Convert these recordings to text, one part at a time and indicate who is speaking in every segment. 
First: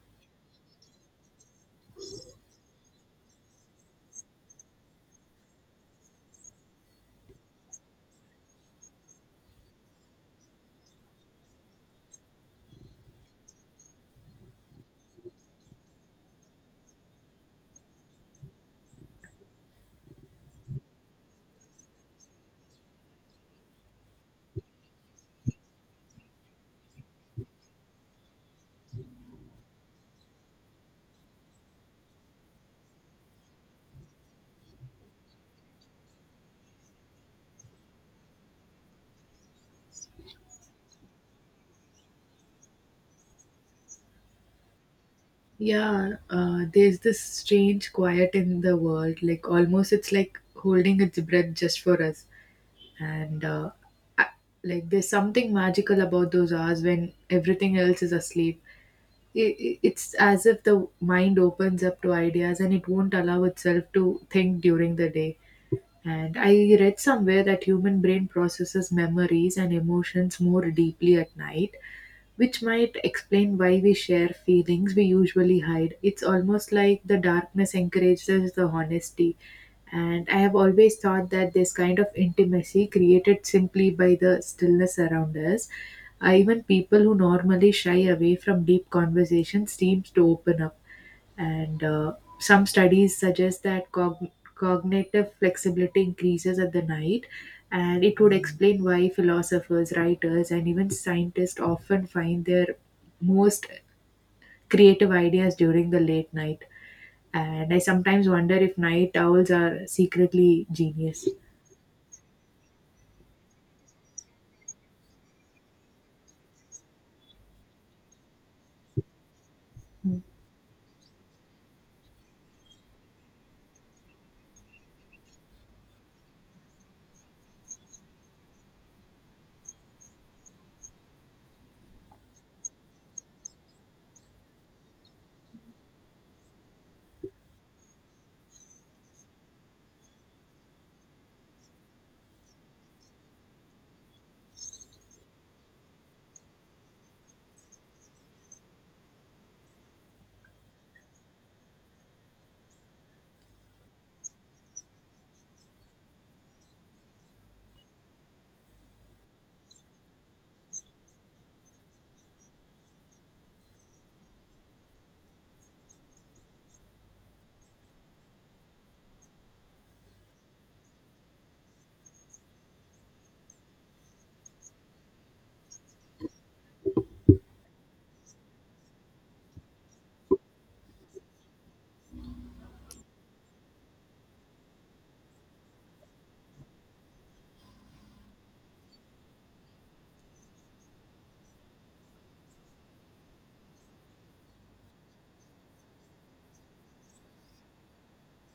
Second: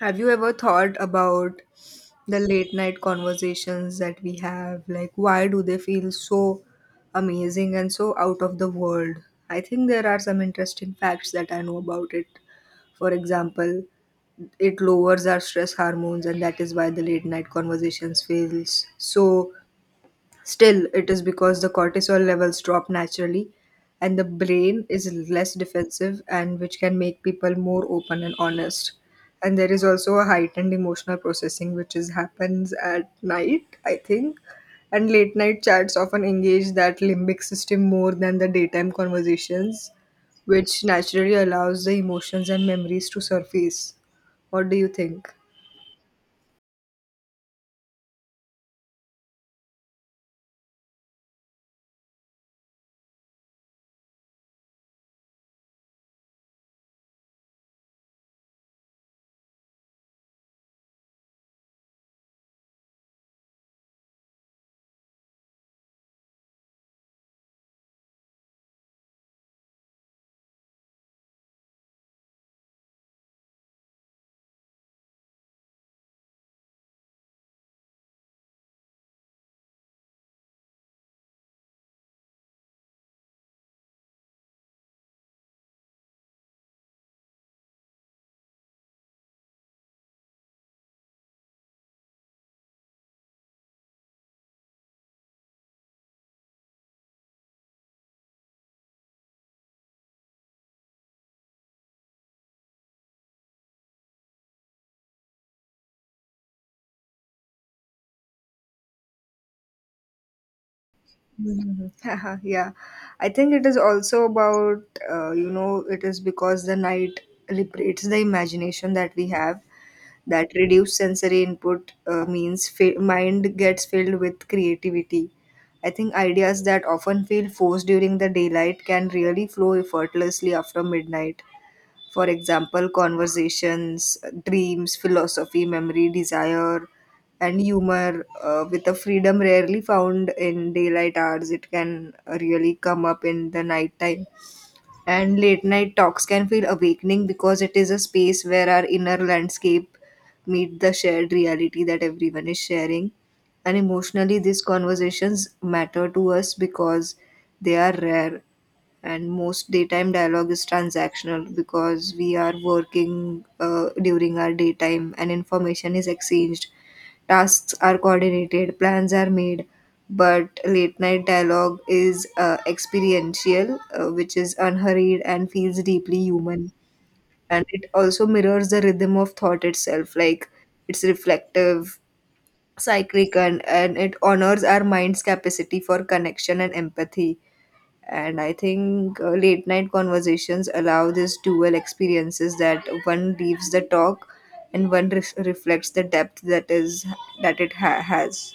Speaker 1: Have you ever thought about the late night conversations that we have? Like, why do they feel so amazing and so out of the world? I think there are some interesting facts that I know about it. For example, it lowers our stress hormones, and that is why the late night conversations feels so. Still, it is because the cortisol levels drop naturally and the brain is less defensive and which can make people more open and honest. And there is also a heightened emotional processing which is happens at night, I think. And late night chats often engage that limbic system more than the daytime conversations, which naturally allows the emotions and memories to surface. What do you think?
Speaker 2: Yeah, there's this strange quiet in the world. Like almost, it's like holding its breath just for us. And uh, I, there's something magical about those hours when everything else is asleep. It's as if the mind opens up to ideas and it won't allow itself to think during the day. And I read somewhere that human brain processes memories and emotions more deeply at night, which might explain why we share feelings we usually hide. It's almost like the darkness encourages the honesty. And I have always thought that this kind of intimacy created simply by the stillness around us, even people who normally shy away from deep conversations seems to open up. And Some studies suggest that cognitive flexibility increases at the night, and it would explain why philosophers, writers, and even scientists often find their most creative ideas during the late night. And I sometimes wonder if night owls are secretly genius.
Speaker 1: Mhm. Yeah, I think it is also about, it is because the night liberates the imagination that we have. That reduced sensory input means mind gets filled with creativity. I think ideas that often feel forced during the daylight can really flow effortlessly after midnight. For example, conversations, dreams, philosophy, memory, desire, and humor with a freedom rarely found in daylight hours. It can really come up in the nighttime, and late night talks can feel awakening because it is a space where our inner landscape meet the shared reality that everyone is sharing. And emotionally, these conversations matter to us because they are rare. And most daytime dialogue is transactional because we are working during our daytime, and information is exchanged, tasks are coordinated, plans are made, but late night dialogue is experiential, which is unhurried and feels deeply human. And it also mirrors the rhythm of thought itself, like it's reflective, cyclic, and it honors our mind's capacity for connection and empathy. And I think late night conversations allow these dual experiences, that one leaves the talk and one reflects the depth that it has.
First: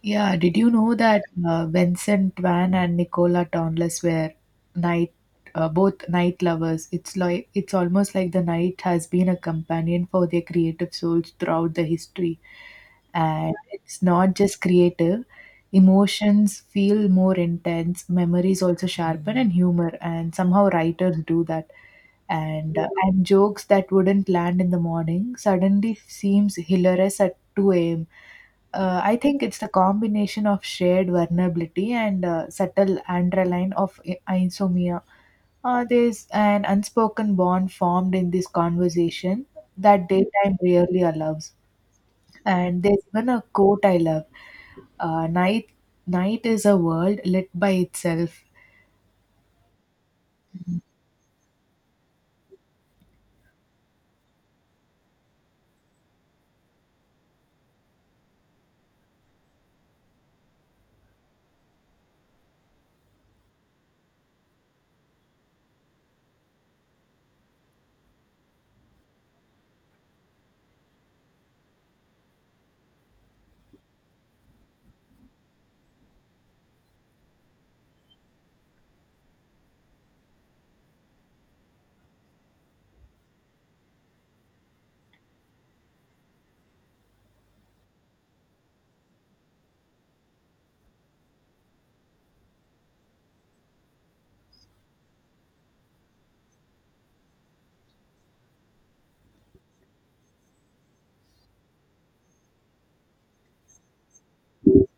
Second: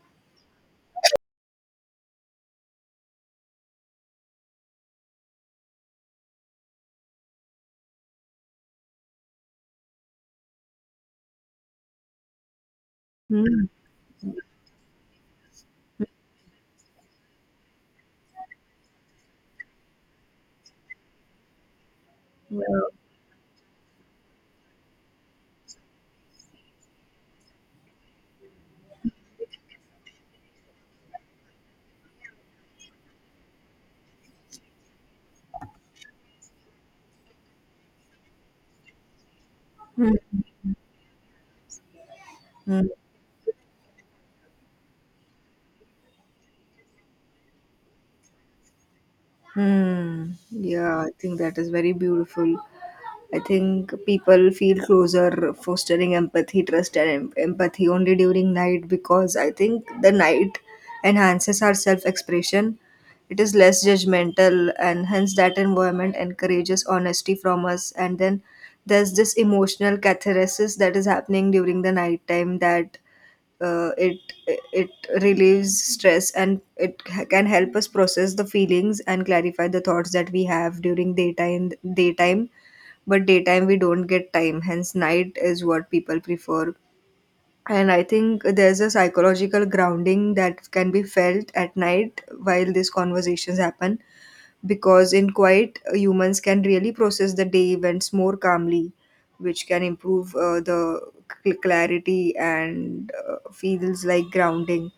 Speaker 2: Yeah, did you know that Vincent Van and Nicola Tonless were night both night lovers? It's like, it's almost like the night has been a companion for their creative souls throughout the history. And
Speaker 1: Hmm.
Speaker 2: it's not just creative, emotions feel more intense, memories also sharpen, and humor. And somehow writers do that,
Speaker 1: Yeah.
Speaker 2: and jokes that wouldn't land in the morning suddenly seems hilarious at 2 a.m. I think it's the combination of shared vulnerability and subtle underline of insomnia. There's an unspoken bond formed in this conversation that
Speaker 1: Hmm.
Speaker 2: daytime rarely allows. And
Speaker 1: Hmm.
Speaker 2: there's even a quote I love: uh, night night is a world lit by itself.
Speaker 1: Hmm. Yeah, I think that is very beautiful. I think people feel closer, fostering empathy, trust, and empathy only during night, because I think the night enhances our self expression. It is less judgmental, and hence that environment encourages honesty from us. And then there's this emotional catharsis that is happening during the night time, that uh, it it relieves stress, and it can help us process the feelings and clarify the thoughts that we have during daytime, but daytime we don't get time, hence night is what people prefer. And I think there's a psychological grounding that can be felt at night while these conversations happen, because in quiet, humans can really process the day events more calmly, which can improve the clarity and feels like grounding.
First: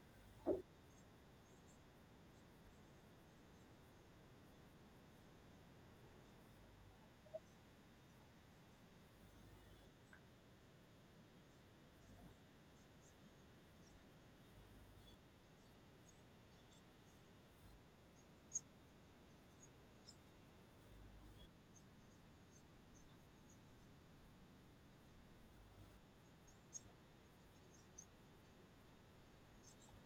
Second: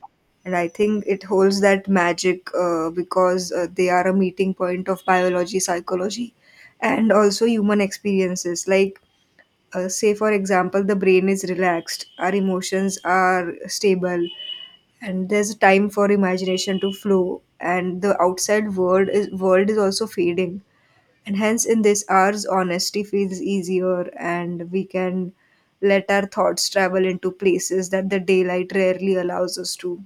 Speaker 1: And I think it holds that magic because they are a meeting point of biology, psychology, and also human experiences, like say for example, the brain is relaxed, our emotions are stable, and there's a time for imagination to flow, and the outside world is also fading, and hence in this hours honesty feels easier, and we can let our thoughts travel into places that the daylight rarely allows us to.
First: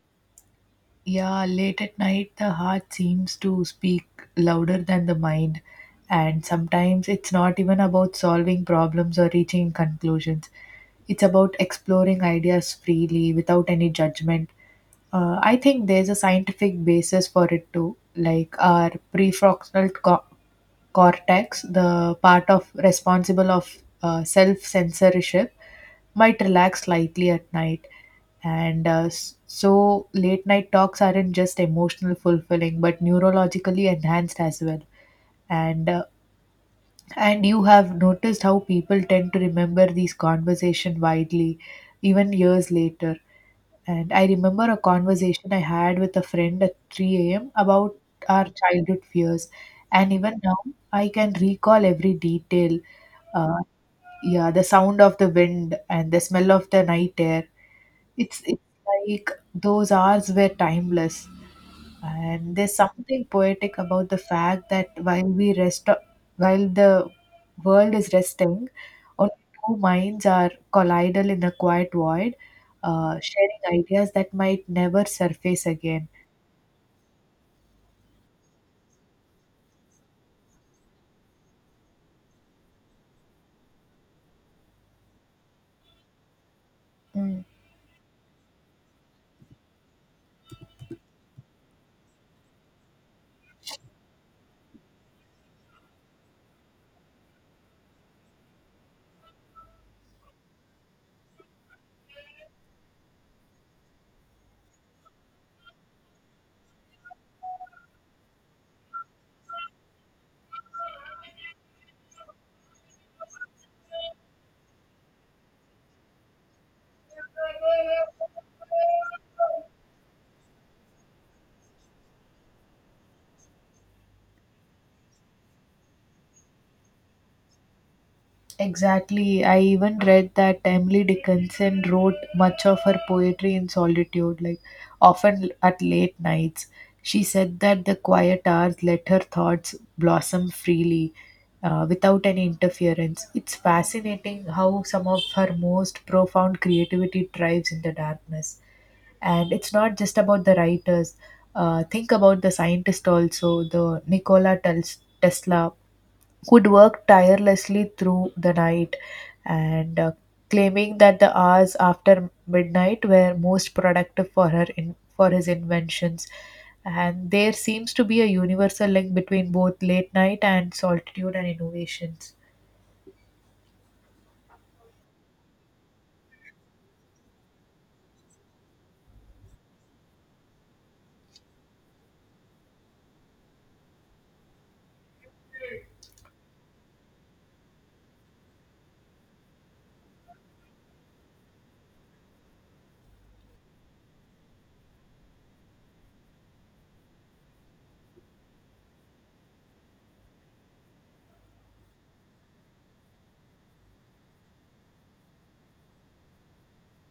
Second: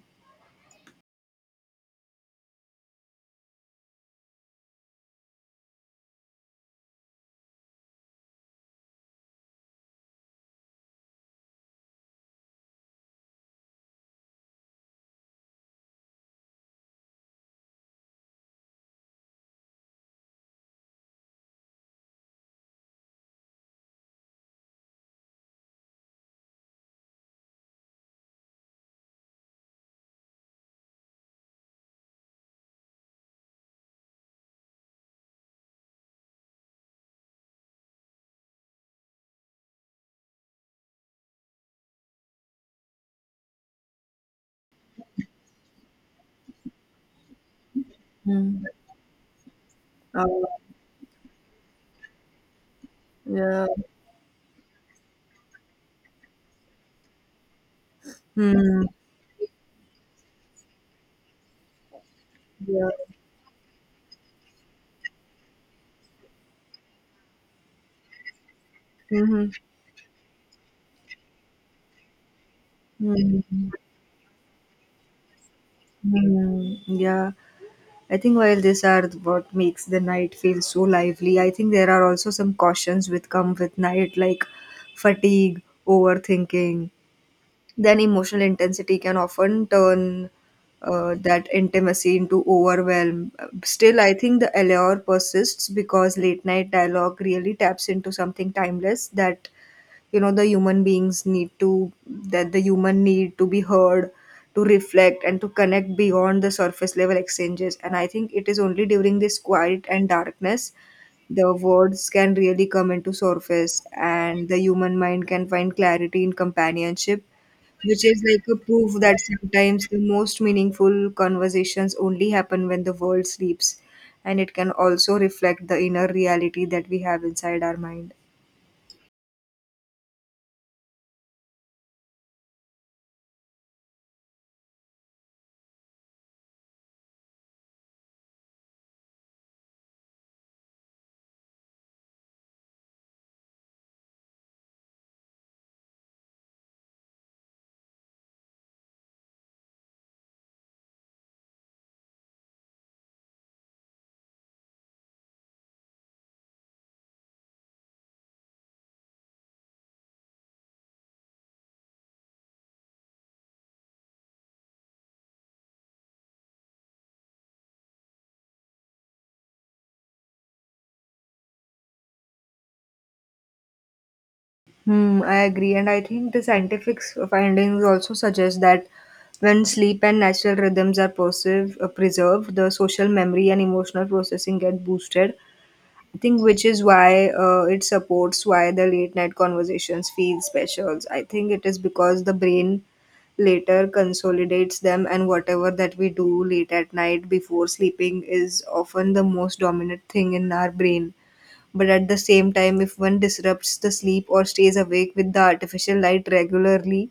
Speaker 2: Yeah, late at night, the heart seems to speak louder than the mind, and sometimes it's not even about solving problems or reaching conclusions. It's about exploring ideas freely without any judgment. I think there's a scientific basis for it too, like our cortex, the part of responsible of self censorship, might relax slightly at night. So, late night talks aren't just emotional fulfilling, but neurologically enhanced as well. And uh, and you have noticed how people tend to remember these conversation widely, even years later, and I remember a conversation I had with a friend at 3 a.m. about our
Speaker 1: Hmm.
Speaker 2: childhood fears. And
Speaker 1: uh,
Speaker 2: even now, I can recall every detail. Uh,
Speaker 1: Yeah.
Speaker 2: yeah, the sound of the wind and the smell of the night air. It's
Speaker 1: Hmm,
Speaker 2: like those hours were timeless. And there's
Speaker 1: yeah.
Speaker 2: something poetic about the fact that while we rest, while the world is resting, only
Speaker 1: Mhm.
Speaker 2: two minds are collidal in a quiet void,
Speaker 1: Hmm.
Speaker 2: sharing ideas that might never surface again.
Speaker 1: Hmm. Yeah, I think while these are what makes the night feel so lively, I think there are also some cautions which come with night, like fatigue, overthinking.
Speaker 2: Mm.
Speaker 1: Then emotional intensity can often turn that intimacy into overwhelm. Still, I think the allure persists because late night dialogue really taps into something timeless, that you know the human beings need to, that the human need to be heard, to reflect, and to connect beyond the surface level exchanges. And I think it is only during this quiet and darkness the words can really come into surface, and the human mind can find clarity in companionship, which is like a proof that sometimes the most meaningful conversations only happen when the world sleeps, and it can also reflect the inner reality that we have inside our mind.
Speaker 2: Exactly. I even read that Emily Dickinson wrote much of her poetry in solitude, like often at late nights. She said that the quiet hours let her thoughts blossom freely without any interference. It's fascinating how some of her most profound creativity thrives in the darkness. And it's not just about the writers. Think about the scientist also, the Tesla would work tirelessly through the night, and claiming that the hours after midnight were most productive for her in for his inventions, and there seems to be a universal link between both late night and solitude and innovations.
Speaker 1: Hmm, I agree, and I think the scientific findings also suggest that when sleep and natural rhythms are preserved, the social memory and emotional processing get boosted. I think which is why it supports why the late night conversations feel special. I think it is because the brain later consolidates them, and whatever that we do late at night before sleeping is often the most dominant thing in our brain. But at the same time, if one disrupts the sleep or stays awake with the artificial light regularly,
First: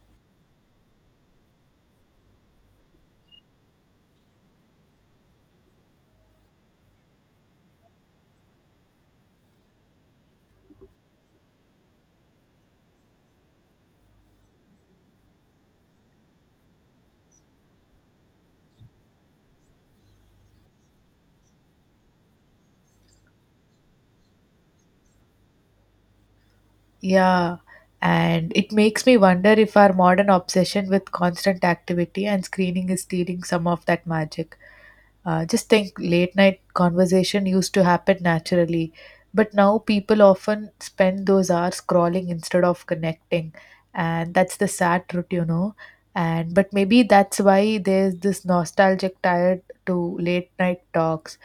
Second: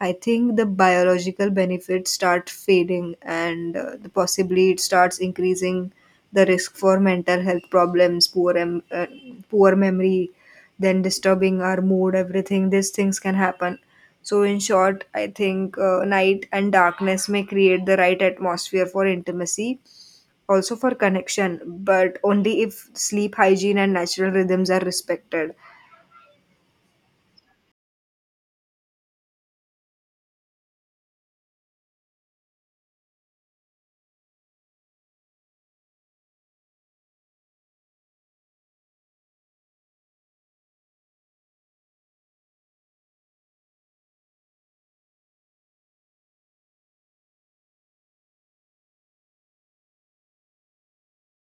Speaker 1: I think the biological benefits start fading, and possibly it starts increasing the risk for mental health problems, poor, poor memory, then disturbing our mood, everything. These things can happen. So, in short, I think night and darkness may create the right atmosphere for intimacy, also for connection, but only if sleep hygiene and natural rhythms are respected.
Speaker 2: Yeah, and it makes me wonder if our modern obsession with constant activity and screening is stealing some of that magic. Just think, late night conversation used to happen naturally, but now people often spend those hours scrolling instead of connecting, and that's the sad truth, And but maybe that's why there's this nostalgic tired to late night talks.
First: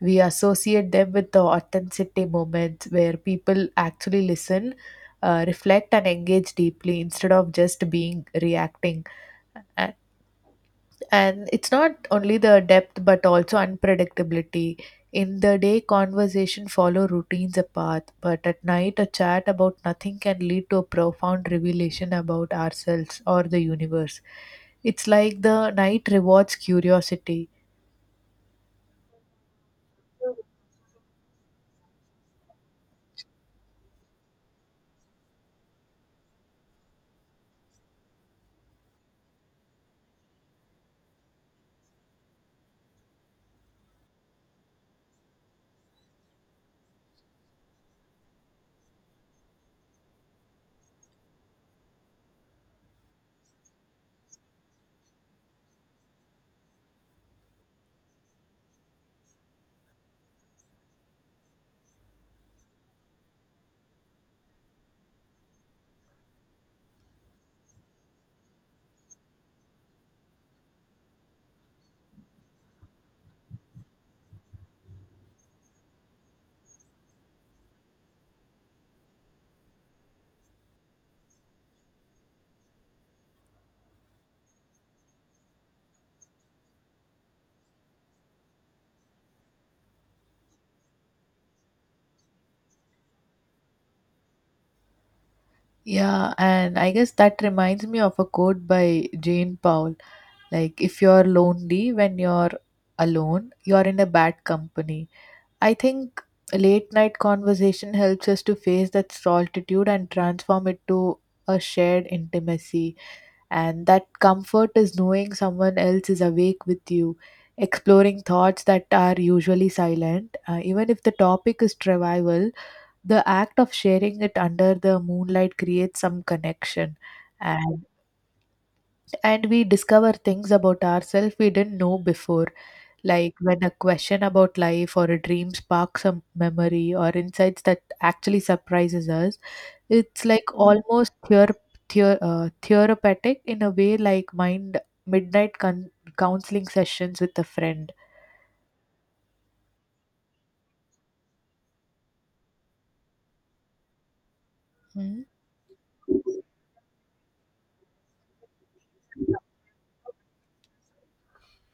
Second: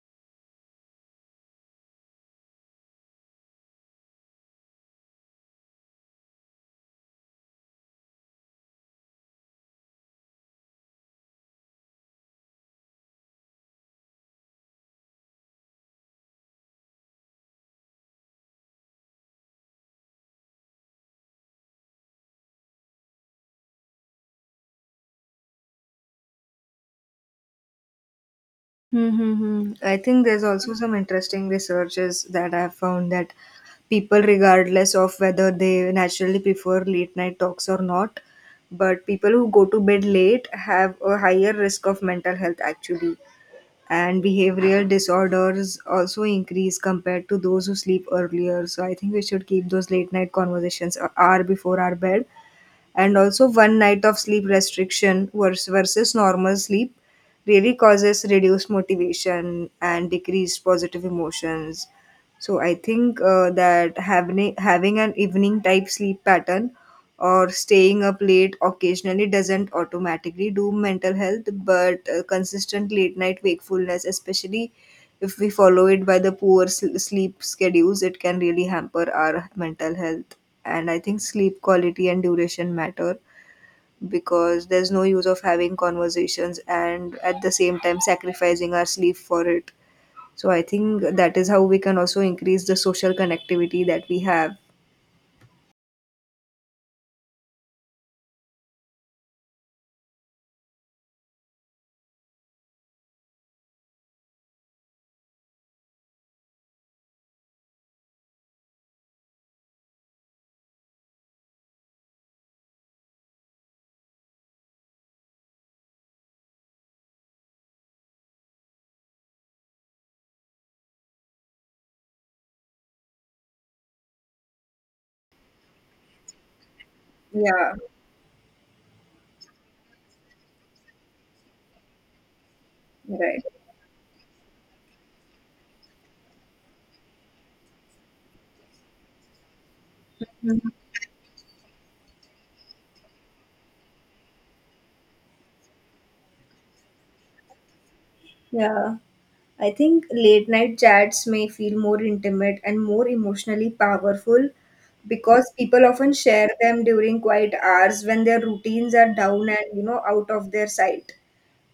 Speaker 2: We associate them with the authenticity moments where people actually listen, reflect, and engage deeply instead of just being reacting, and it's not only the depth but also unpredictability. In the day, conversation follow routines a path, but at night, a chat about nothing can lead to a profound revelation about ourselves or the universe. It's like the night rewards curiosity.
Speaker 1: Mm-hmm. I think there's also some interesting researches that I have found, that people, regardless of whether they naturally prefer late night talks or not, but people who go to bed late have a higher risk of mental health actually. And behavioral disorders also increase compared to those who sleep earlier. So I think we should keep those late night conversations a hour before our bed. And also, one night of sleep restriction versus normal sleep really causes reduced motivation and decreased positive emotions. So I think that having an evening type sleep pattern or staying up late occasionally doesn't automatically do mental health, but consistent late night wakefulness, especially if we follow it by the poor sleep schedules, it can really hamper our mental health. And I think sleep quality and duration matter, because there's no use of having conversations and at the same time sacrificing our sleep for it. So I think that is how we can also increase the social connectivity that we have.
Speaker 2: Yeah, and I guess that reminds me of a quote by Jane Powell: like, if you're lonely when you're alone, you're in a bad company. I think late night conversation helps us to face that solitude and transform it to a shared intimacy. And that comfort is knowing someone else is awake with you, exploring thoughts that are usually silent. Even if the topic is trivial, the act of sharing it under the moonlight creates some connection.
Speaker 1: Yeah,
Speaker 2: And, and we discover things about ourselves we didn't know before, like
Speaker 1: right.
Speaker 2: when a question about life or a dream sparks a memory or insights that actually surprises us. It's like
Speaker 1: Mhm.
Speaker 2: almost therapeutic in a way, like mind midnight counseling sessions with a friend.
Speaker 1: Yeah. I think late night chats may feel more intimate and more emotionally powerful because people often share them during quiet hours when their routines are down and out of their sight,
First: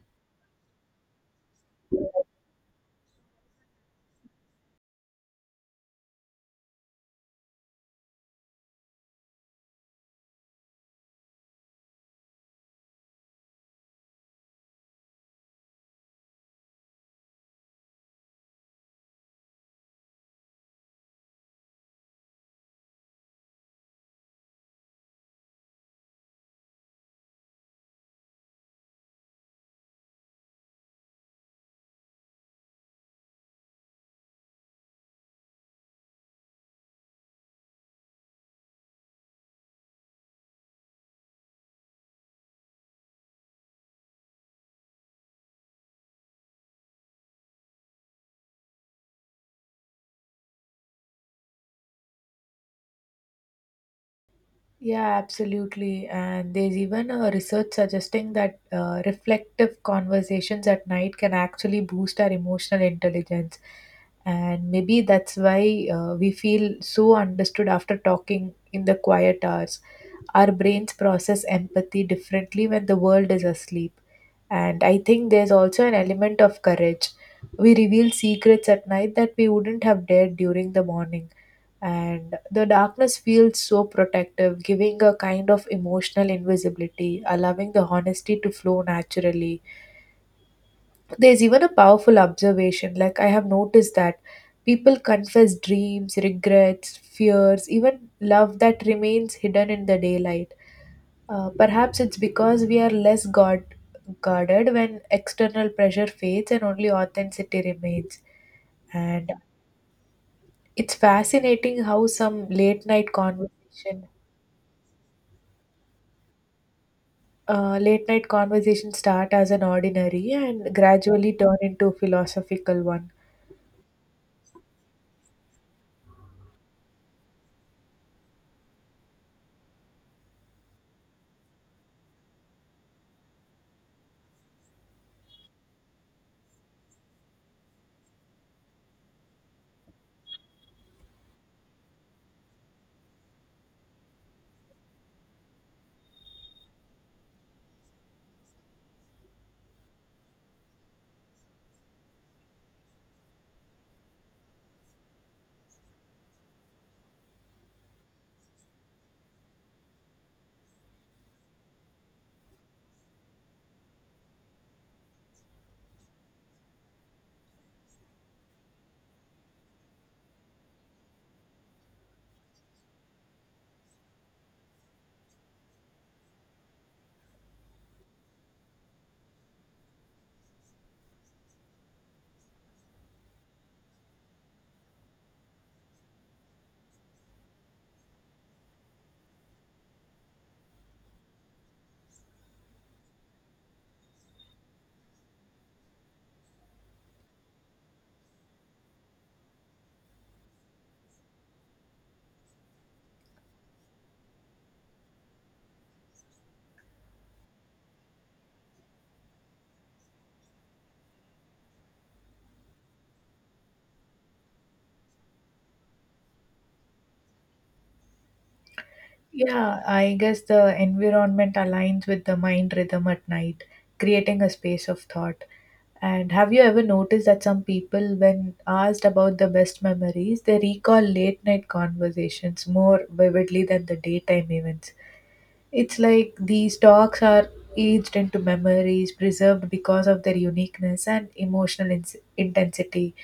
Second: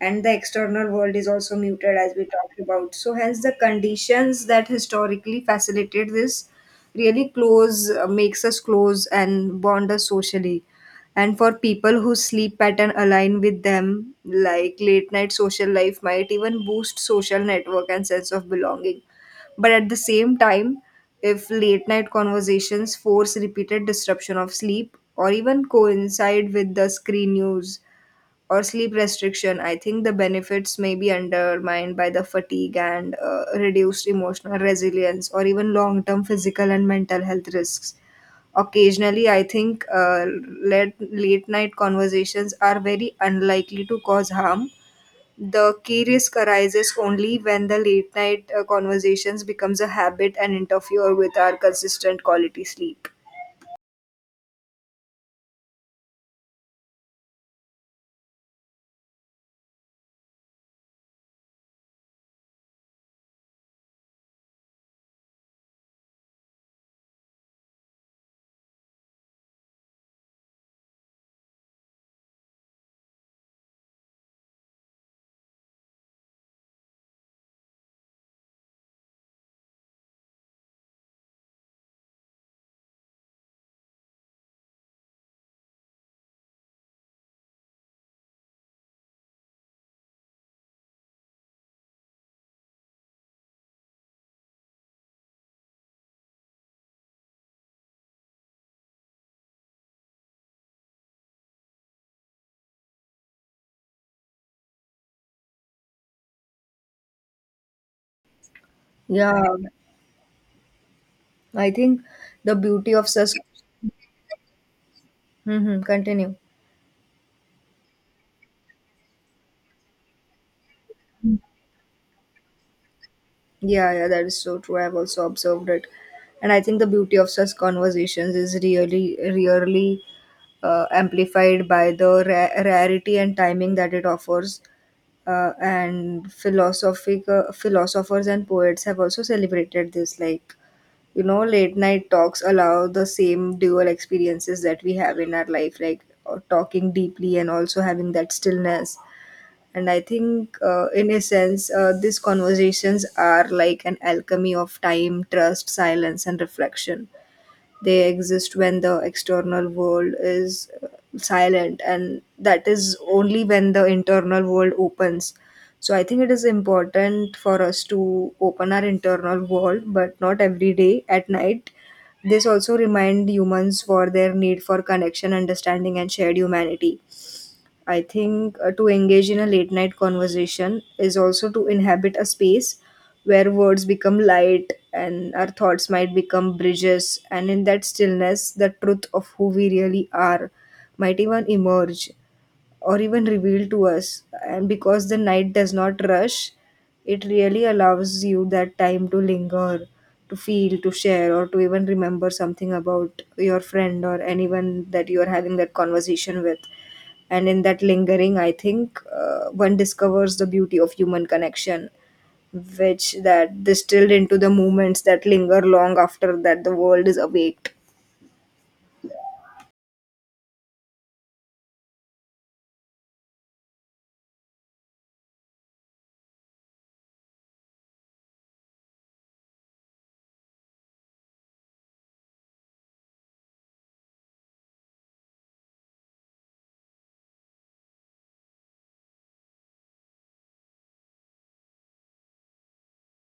Speaker 1: and the external world is also muted, as we talked about. So hence the conditions that historically facilitate this really close makes us close and bond us socially. And for people whose sleep pattern align with them, like late night social life might even boost social network and sense of belonging. But at the same time, if late night conversations force repeated disruption of sleep or even coincide with the screen use or sleep restriction, I think the benefits may be undermined by the fatigue and reduced emotional resilience, or even long term physical and mental health risks. Occasionally, I think late night conversations are very unlikely to cause harm. The key risk arises only when the late night conversations becomes a habit and interfere with our consistent quality sleep.
Speaker 2: Yeah, absolutely. And there's even a research suggesting that reflective conversations at night can actually boost our emotional intelligence. And maybe that's why we feel so understood after talking in the quiet hours. Our brains process empathy differently when the world is asleep. And I think there's also an element of courage. We reveal secrets at night that we wouldn't have dared during the morning, and the darkness feels so protective, giving a kind of emotional invisibility, allowing the honesty to flow naturally. There's even a powerful observation, like I have noticed that people confess dreams, regrets, fears, even love that remains hidden in the daylight. Perhaps it's because we are less guarded when external pressure fades and only authenticity remains. And
Speaker 1: Yeah,
Speaker 2: it's
Speaker 1: I
Speaker 2: fascinating
Speaker 1: think
Speaker 2: how some
Speaker 1: the
Speaker 2: late
Speaker 1: beauty of
Speaker 2: night
Speaker 1: such.
Speaker 2: conversation,
Speaker 1: Hmm, continue.
Speaker 2: Late night conversations start as an ordinary and gradually turn into philosophical one.
Speaker 1: Yeah, yeah, that is so true. I've also observed it. And I think the beauty of such conversations is really, really amplified by the rarity and timing that it offers. And philosophic Philosophers and poets have also celebrated this. Like, late night talks allow the same dual experiences that we have in our life, like talking deeply and also having that stillness. And I think, in a sense, these conversations are like an alchemy of time, trust, silence, and reflection. They exist when the external world is silent, and that is only when the internal world opens. So I think it is important for us to open our internal world, but not every day at night. This also remind humans for their need for connection, understanding, and shared humanity. I think to engage in a late night conversation is also to inhabit a space where words become light and our thoughts might become bridges. And in that stillness, the truth of who we really are might even emerge or even revealed to us. And because the night does not rush, it really allows you that time to linger, to feel, to share, or to even remember something about your friend or anyone that you are having that conversation with. And in that lingering, I think one discovers the beauty of human connection, which that distilled into the moments that linger long after that the world is awaked.
Speaker 2: Yeah, I guess the environment aligns with the mind rhythm at night, creating a space of thought. And have you ever noticed that some people, when asked about the best memories, they recall late night conversations more vividly than the daytime events? It's like these dogs are aged into memories, preserved because of their uniqueness and emotional ins intensity.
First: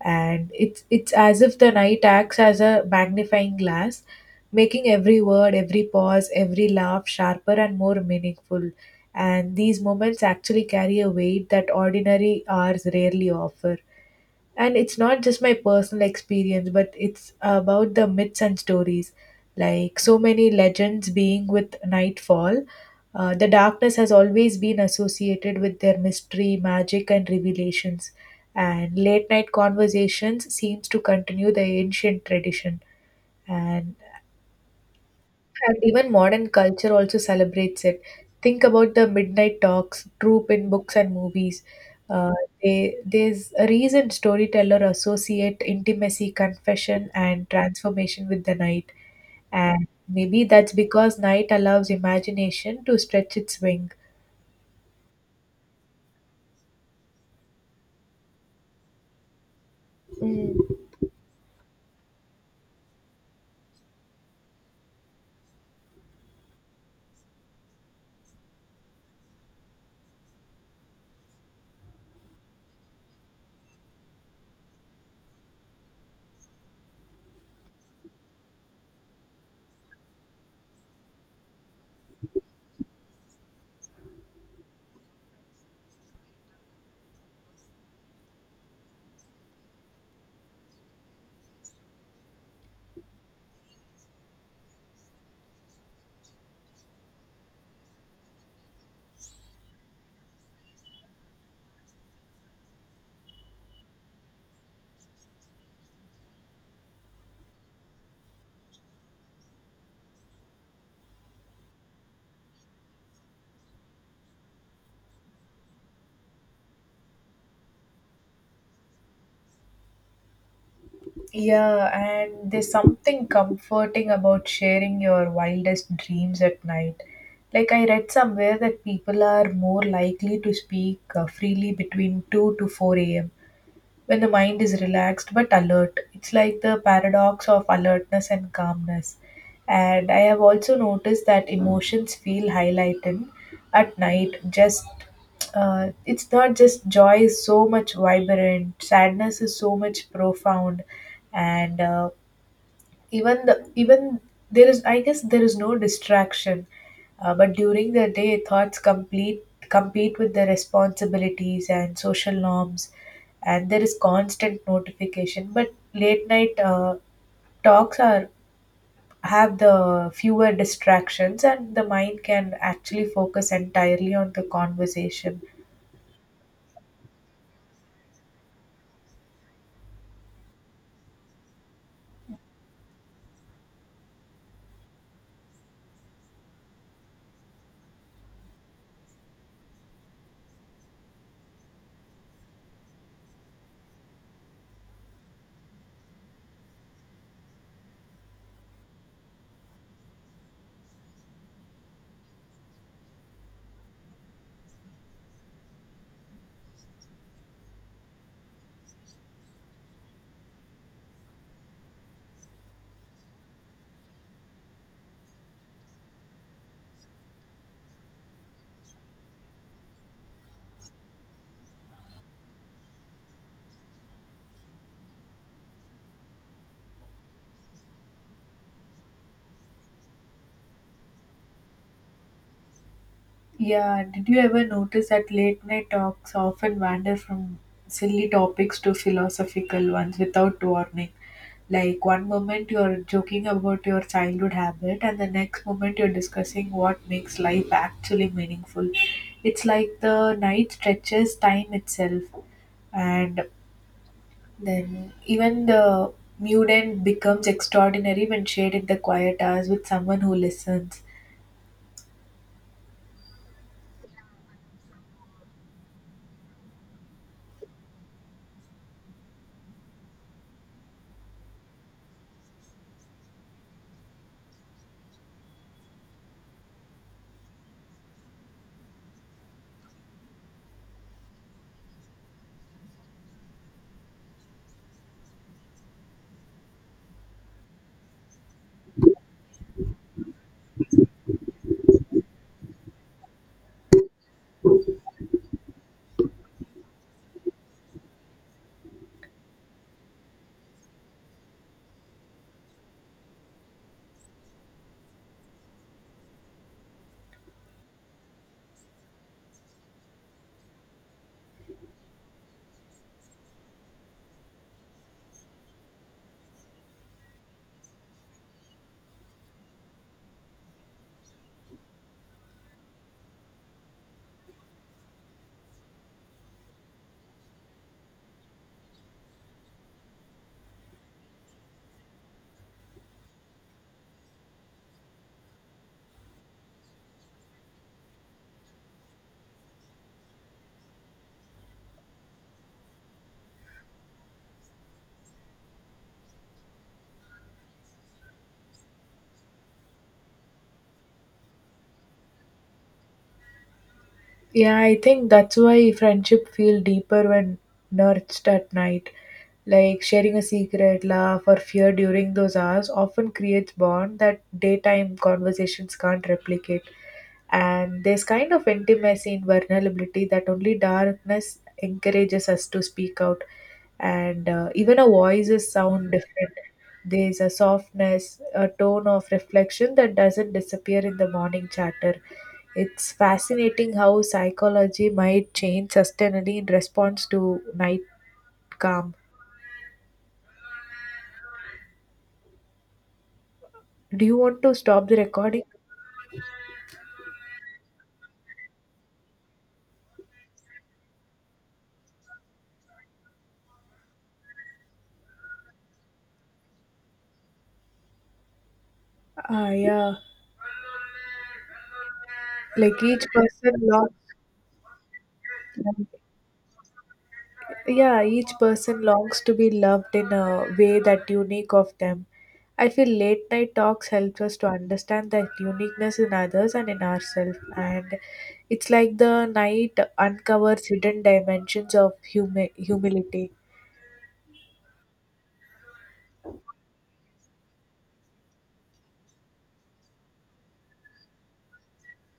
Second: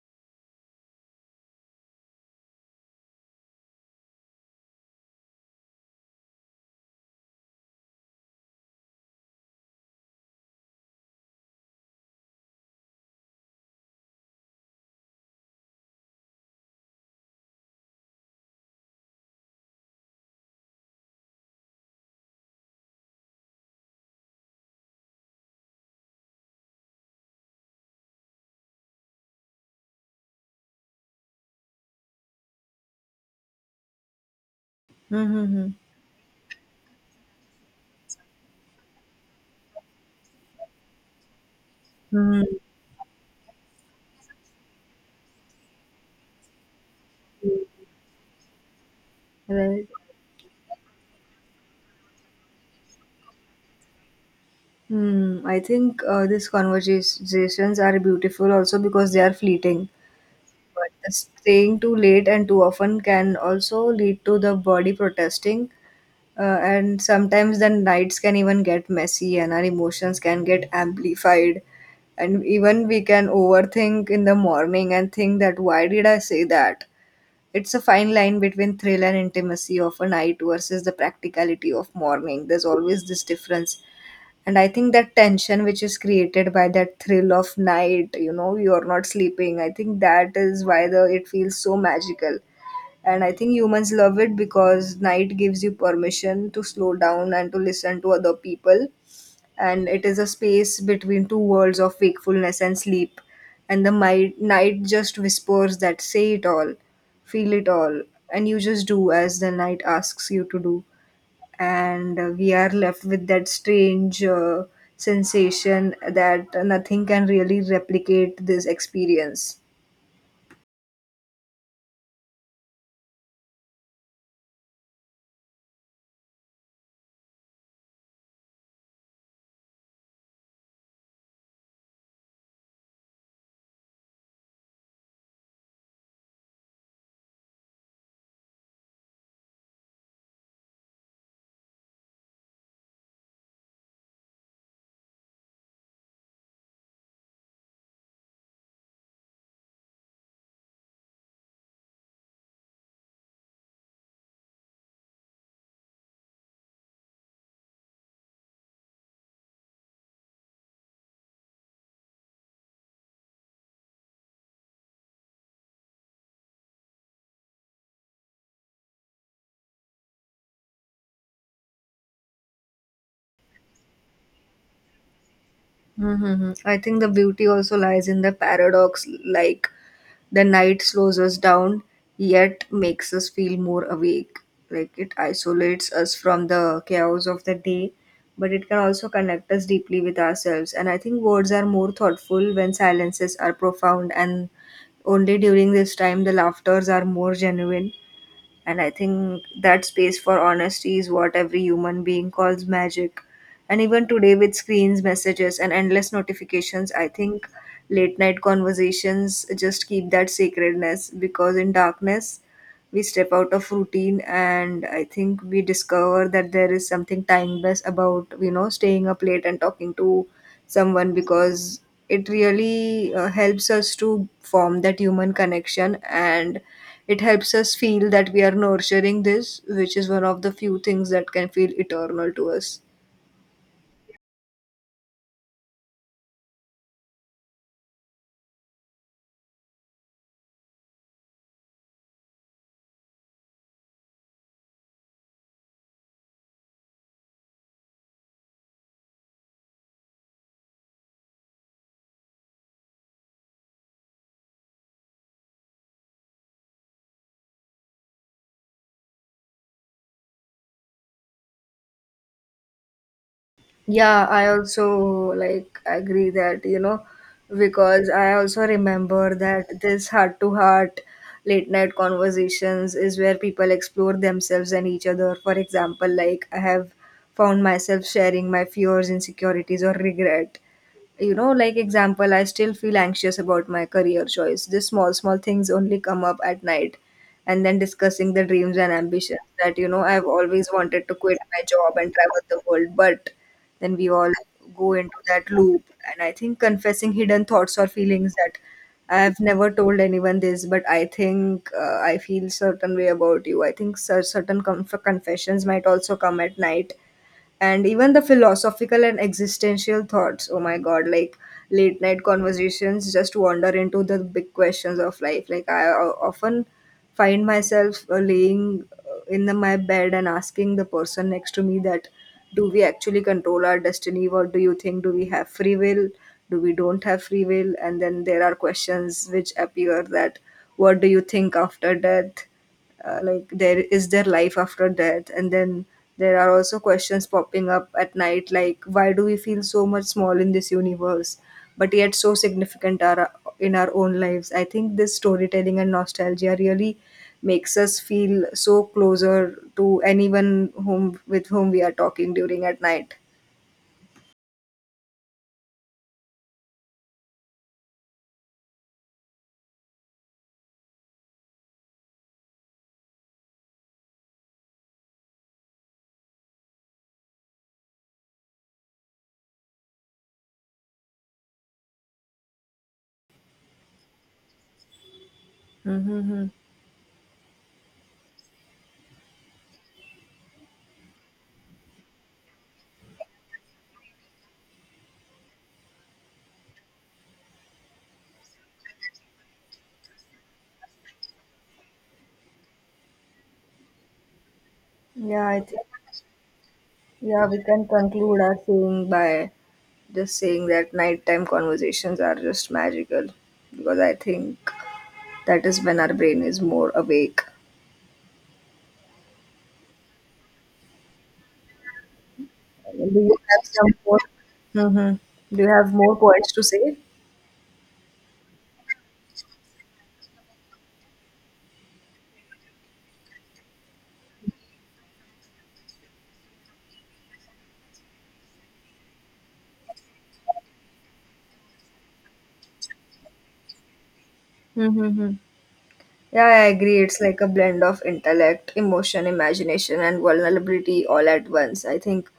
Speaker 2: And it's as if the night acts as a magnifying glass, making every word, every pause, every laugh sharper and more meaningful. And these moments actually carry a weight that ordinary hours rarely offer, and it's not just my personal experience, but it's about the myths and stories, like so many legends being with nightfall. The darkness has always been associated with their mystery magic and revelations, and late night conversations seems to continue the ancient tradition, and
Speaker 1: Mm-hmm.
Speaker 2: and even modern culture also celebrates it. Think about the midnight talks, troop in books and movies. Uh,
Speaker 1: Mm-hmm.
Speaker 2: there's a reason storyteller associate intimacy, confession, and transformation with the night.
Speaker 1: Right.
Speaker 2: And maybe that's because night allows imagination to stretch its wing.
Speaker 1: Hmm, I think these conversations are beautiful also because they are fleeting.
Speaker 2: Mm.
Speaker 1: But staying too late and too often can also lead to the body protesting. And sometimes the nights can even get messy and our emotions can get amplified. And even we can overthink in the morning and think that why did I say that? It's a fine line between thrill and intimacy of a night versus the practicality of morning. There's always this difference, and I think that tension which is created by that thrill of night. You're not sleeping. I think that is why the it feels so magical. And I think humans love it because night gives you permission to slow down and to listen to other people. And it is a space between two worlds of wakefulness and sleep. And the night just whispers that say it all, feel it all, and you just do as the night asks you to do, and we are left with that strange sensation that nothing can really replicate this experience.
Speaker 2: Yeah, and there's something comforting about sharing your wildest dreams at night. Like, I read somewhere that people are more likely to speak freely between 2 to 4 a.m. when the mind is relaxed but alert. It's like the paradox of alertness and calmness. And I have also noticed that emotions feel highlighted at night. Just it's not just joy is so much vibrant, sadness is so much profound, and even the even there is, I guess, there is no distraction. But during the day, thoughts complete compete with the responsibilities and social norms, and there is constant notification. But late night talks are, have the fewer distractions, and the mind can actually focus entirely on the conversation.
Speaker 1: Mm-hmm. I think the beauty also lies in the paradox, like the night slows us down, yet makes us feel more awake. Like it isolates us from the chaos of the day, but it can also connect us deeply with ourselves. And I think words are more thoughtful when silences are profound, and only during this time the laughters are more genuine. And I think that space for honesty is what every human being calls magic. And even today, with screens, messages, and endless notifications, I think late night conversations just keep that sacredness because in darkness, we step out of routine, and I think we discover that there is something timeless about staying up late and talking to someone, because it really helps us to form that human connection, and it helps us feel that we are nurturing this, which is one of the few things that can feel eternal to us.
Speaker 2: Yeah, did you ever notice that late night talks often wander from silly topics to philosophical ones without warning? Like one moment you're joking about your childhood habit, and the next moment you're discussing what makes life actually meaningful. It's like the night stretches time itself, and then even the mundane becomes extraordinary when shared in the quiet hours with someone who listens.
Speaker 1: Yeah, I also like agree that, because I also remember that this heart to heart late night conversations is where people explore themselves and each other. For example, like I have found myself sharing my fears, insecurities, or regret. Like example, I still feel anxious about my career choice. These small small things only come up at night. And then discussing the dreams and ambitions that I've always wanted to quit my job and travel the world, but then we all go into that loop. And I think confessing hidden thoughts or feelings that I've never told anyone this, but I think I feel certain way about you. I think certain confessions might also come at night. And even the philosophical and existential thoughts, oh my god, like late night conversations just wander into the big questions of life. Like, I often find myself laying in my bed and asking the person next to me that, do we actually control our destiny? What do you think? Do we have free will? Do we don't have free will? And then there are questions which appear that, what do you think after death? Like, there is there life after death? And then there are also questions popping up at night, like why do we feel so much small in this universe, but yet so significant are in our own lives? I think this storytelling and nostalgia really makes us feel so closer to anyone whom with whom we are talking during at night.
Speaker 2: Yeah, I think that's why friendship feel deeper when nourished at night. Like sharing a secret, laugh, or fear during those hours often creates bond that daytime conversations can't replicate. And there's kind of intimacy in vulnerability that only darkness encourages us to speak out. And Even our voices sound
Speaker 1: Mm-hmm.
Speaker 2: different. There's a softness, a tone of reflection that doesn't disappear in the morning chatter. It's fascinating how psychology might change sustainably in response to night calm. Do you want to stop the
Speaker 1: yeah I
Speaker 2: recording?
Speaker 1: think Yeah, we can conclude our thing by just saying that nighttime conversations are just magical because I think that is when our brain is more awake.
Speaker 2: Ah, yeah. Like,
Speaker 1: Do
Speaker 2: each
Speaker 1: you have
Speaker 2: person
Speaker 1: some
Speaker 2: longs,
Speaker 1: more? Hmm. Do you have more points to say?
Speaker 2: yeah, each person longs to be loved in a way that unique of them. I feel late night talks helps us to understand that uniqueness in others and in ourselves, and it's like the night uncovers hidden dimensions of humility.
Speaker 1: Mm-hmm. Yeah, I agree. It's like a blend of intellect, emotion, imagination, and vulnerability all at once. I think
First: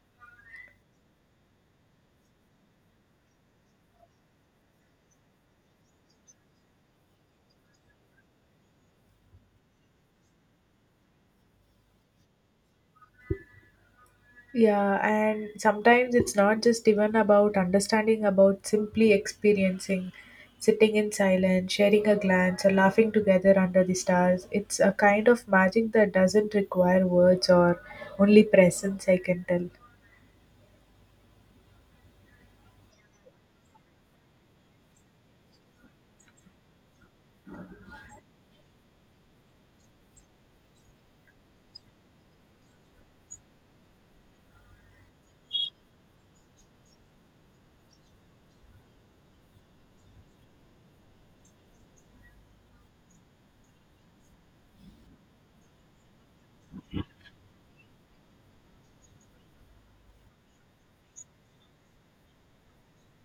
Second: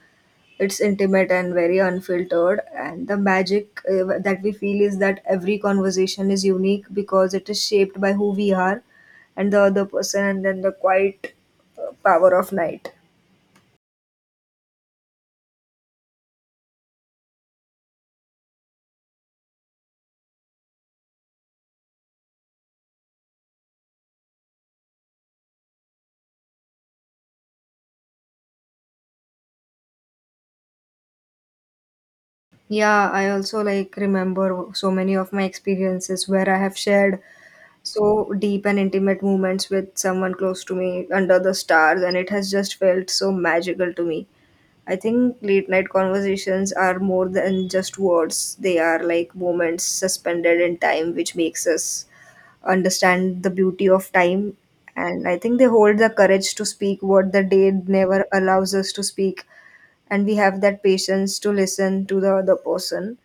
Speaker 1: it's intimate and very unfiltered, and the magic that we feel is that every conversation is unique because it is shaped by who we are and the other person, and then the quiet power of night.
Speaker 2: Yeah, and sometimes it's not just even about understanding, about simply experiencing, sitting in silence, sharing a glance, or laughing together under the stars. It's a kind of magic that doesn't require words or only presence, I can tell.
Speaker 1: Yeah, I also like remember so many of my experiences where I have shared so deep and intimate moments with someone close to me under the stars, and it has just felt so magical to me. I think late night conversations are more than just words. They are like moments suspended in time, which makes us understand the beauty of time. And I think they hold the courage to speak what the day never allows us to speak. And we have that patience to listen to the other person.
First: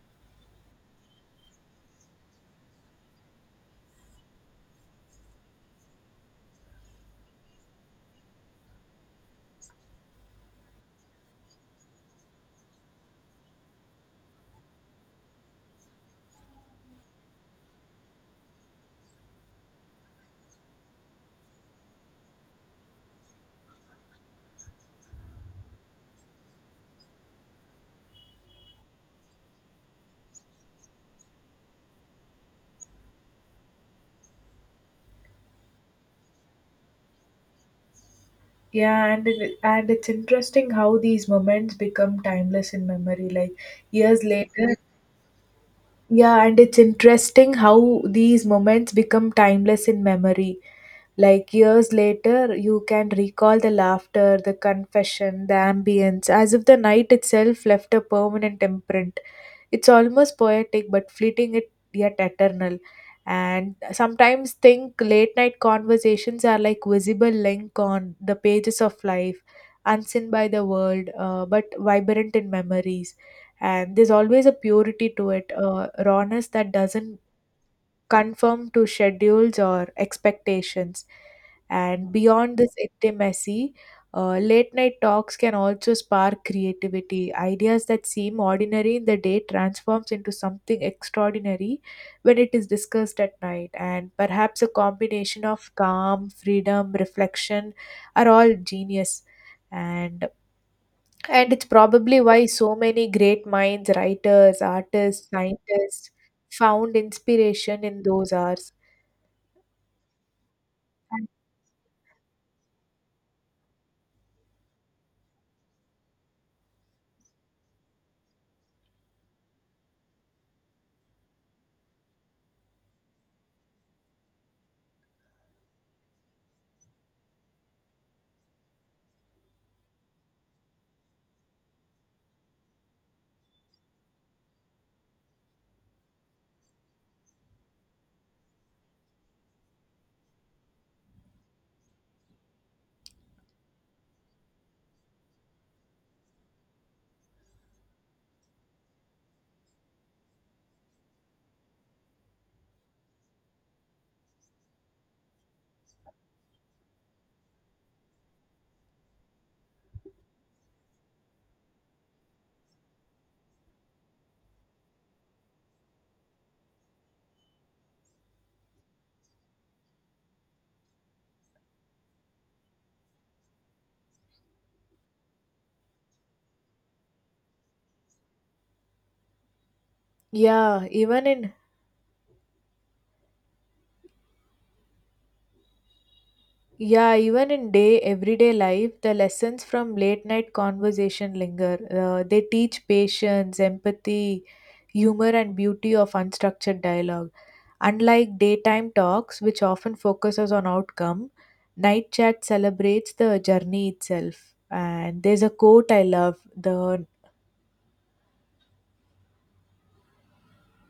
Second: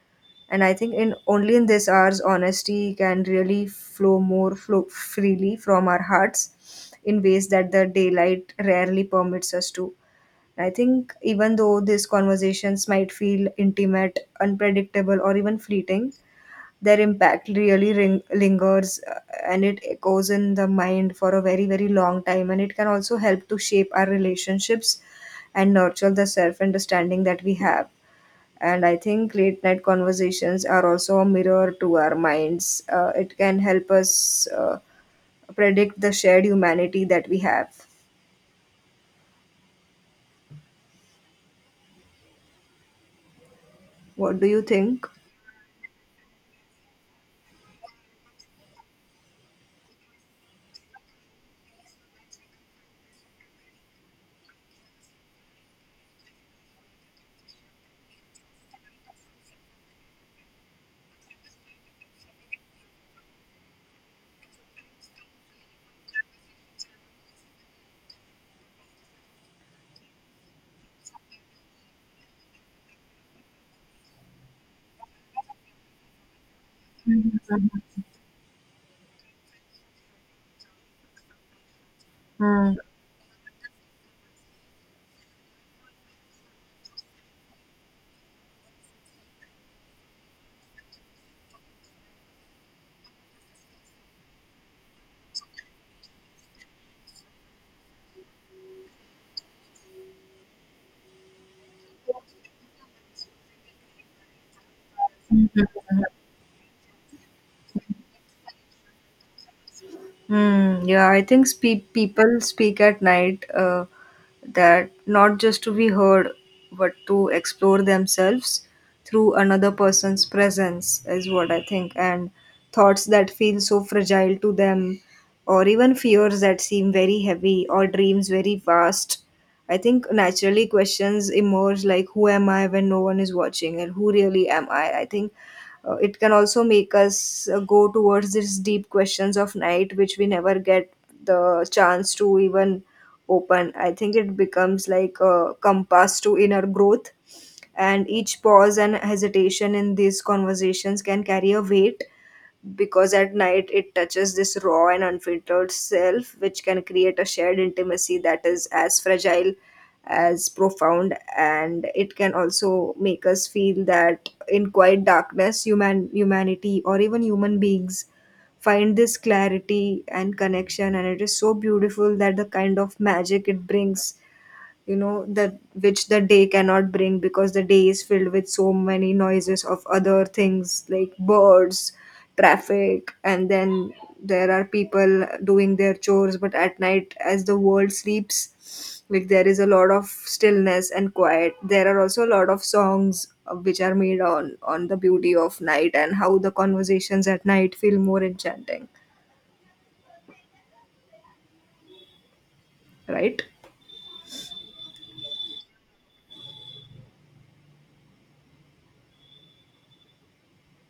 Speaker 1: And I think in only in this hours, honesty can really flow more flow freely from our hearts in ways that the daylight rarely permits us to. I think even though these conversations might feel intimate, unpredictable, or even fleeting, their impact really lingers, and it echoes in the mind for a very, very long time. And it can also help to shape our relationships and nurture the self understanding that we have. And I think late night conversations are also a mirror to our minds. It can help us predict the shared humanity that we have.
Speaker 2: Yeah, and it's interesting how these moments become timeless in memory. Like years
Speaker 1: What do you
Speaker 2: later,
Speaker 1: think?
Speaker 2: yeah, and it's interesting how these moments become timeless in memory. Like years later, you can recall the laughter, the confession, the ambience, as if the night itself left a permanent imprint. It's almost poetic, but fleeting it yet eternal. And sometimes think late night conversations are like visible link on the pages of life, unseen by the world, but vibrant in memories. And there's always a purity to it, rawness that doesn't conform to schedules or expectations. And beyond this
Speaker 1: Mhm.
Speaker 2: intimacy, late night talks can also spark creativity. Ideas that seem ordinary in the day transforms into something extraordinary when it is discussed at night. And perhaps a combination of calm, freedom, reflection are all genius. And and it's probably why so many great minds, writers, artists, scientists found inspiration in those hours.
Speaker 1: Hmm. Yeah, I think people speak at night, that not just to be heard, but to explore themselves through another person's presence, is what I think. And thoughts that feel so fragile to them, or even fears that seem very heavy, or dreams very vast. I think naturally questions emerge like, who am I when no one is watching, and who really am I? I think it can also make us go towards these deep questions of night, which we never get the chance to even open. I think it becomes like a compass to inner growth, and each pause and hesitation in these conversations can carry a weight, because at night it touches this raw and unfiltered self, which can create a shared intimacy that is as fragile as profound. And it can also make us feel that in quiet darkness humanity or even human beings find this clarity and connection, and it is so beautiful that the kind of magic it brings that which the day cannot bring, because the day is filled with so many noises of other things
Speaker 2: Yeah,
Speaker 1: like
Speaker 2: even in
Speaker 1: birds, traffic, and then there are people doing their chores, but at night
Speaker 2: yeah,
Speaker 1: as
Speaker 2: even
Speaker 1: the
Speaker 2: in
Speaker 1: world
Speaker 2: day everyday life,
Speaker 1: sleeps,
Speaker 2: the
Speaker 1: like, there is
Speaker 2: lessons
Speaker 1: a lot
Speaker 2: from
Speaker 1: of
Speaker 2: late night
Speaker 1: stillness and
Speaker 2: conversation
Speaker 1: quiet.
Speaker 2: linger.
Speaker 1: There are also a
Speaker 2: They
Speaker 1: lot of
Speaker 2: teach
Speaker 1: songs
Speaker 2: patience,
Speaker 1: which are made
Speaker 2: empathy,
Speaker 1: on the
Speaker 2: humor,
Speaker 1: beauty
Speaker 2: and
Speaker 1: of night
Speaker 2: beauty of
Speaker 1: and how the
Speaker 2: unstructured
Speaker 1: conversations
Speaker 2: dialogue.
Speaker 1: at night feel more
Speaker 2: Unlike
Speaker 1: enchanting.
Speaker 2: daytime talks, which often focuses on outcome, night chat celebrates the
Speaker 1: Right.
Speaker 2: journey itself. And there's a quote I love: "The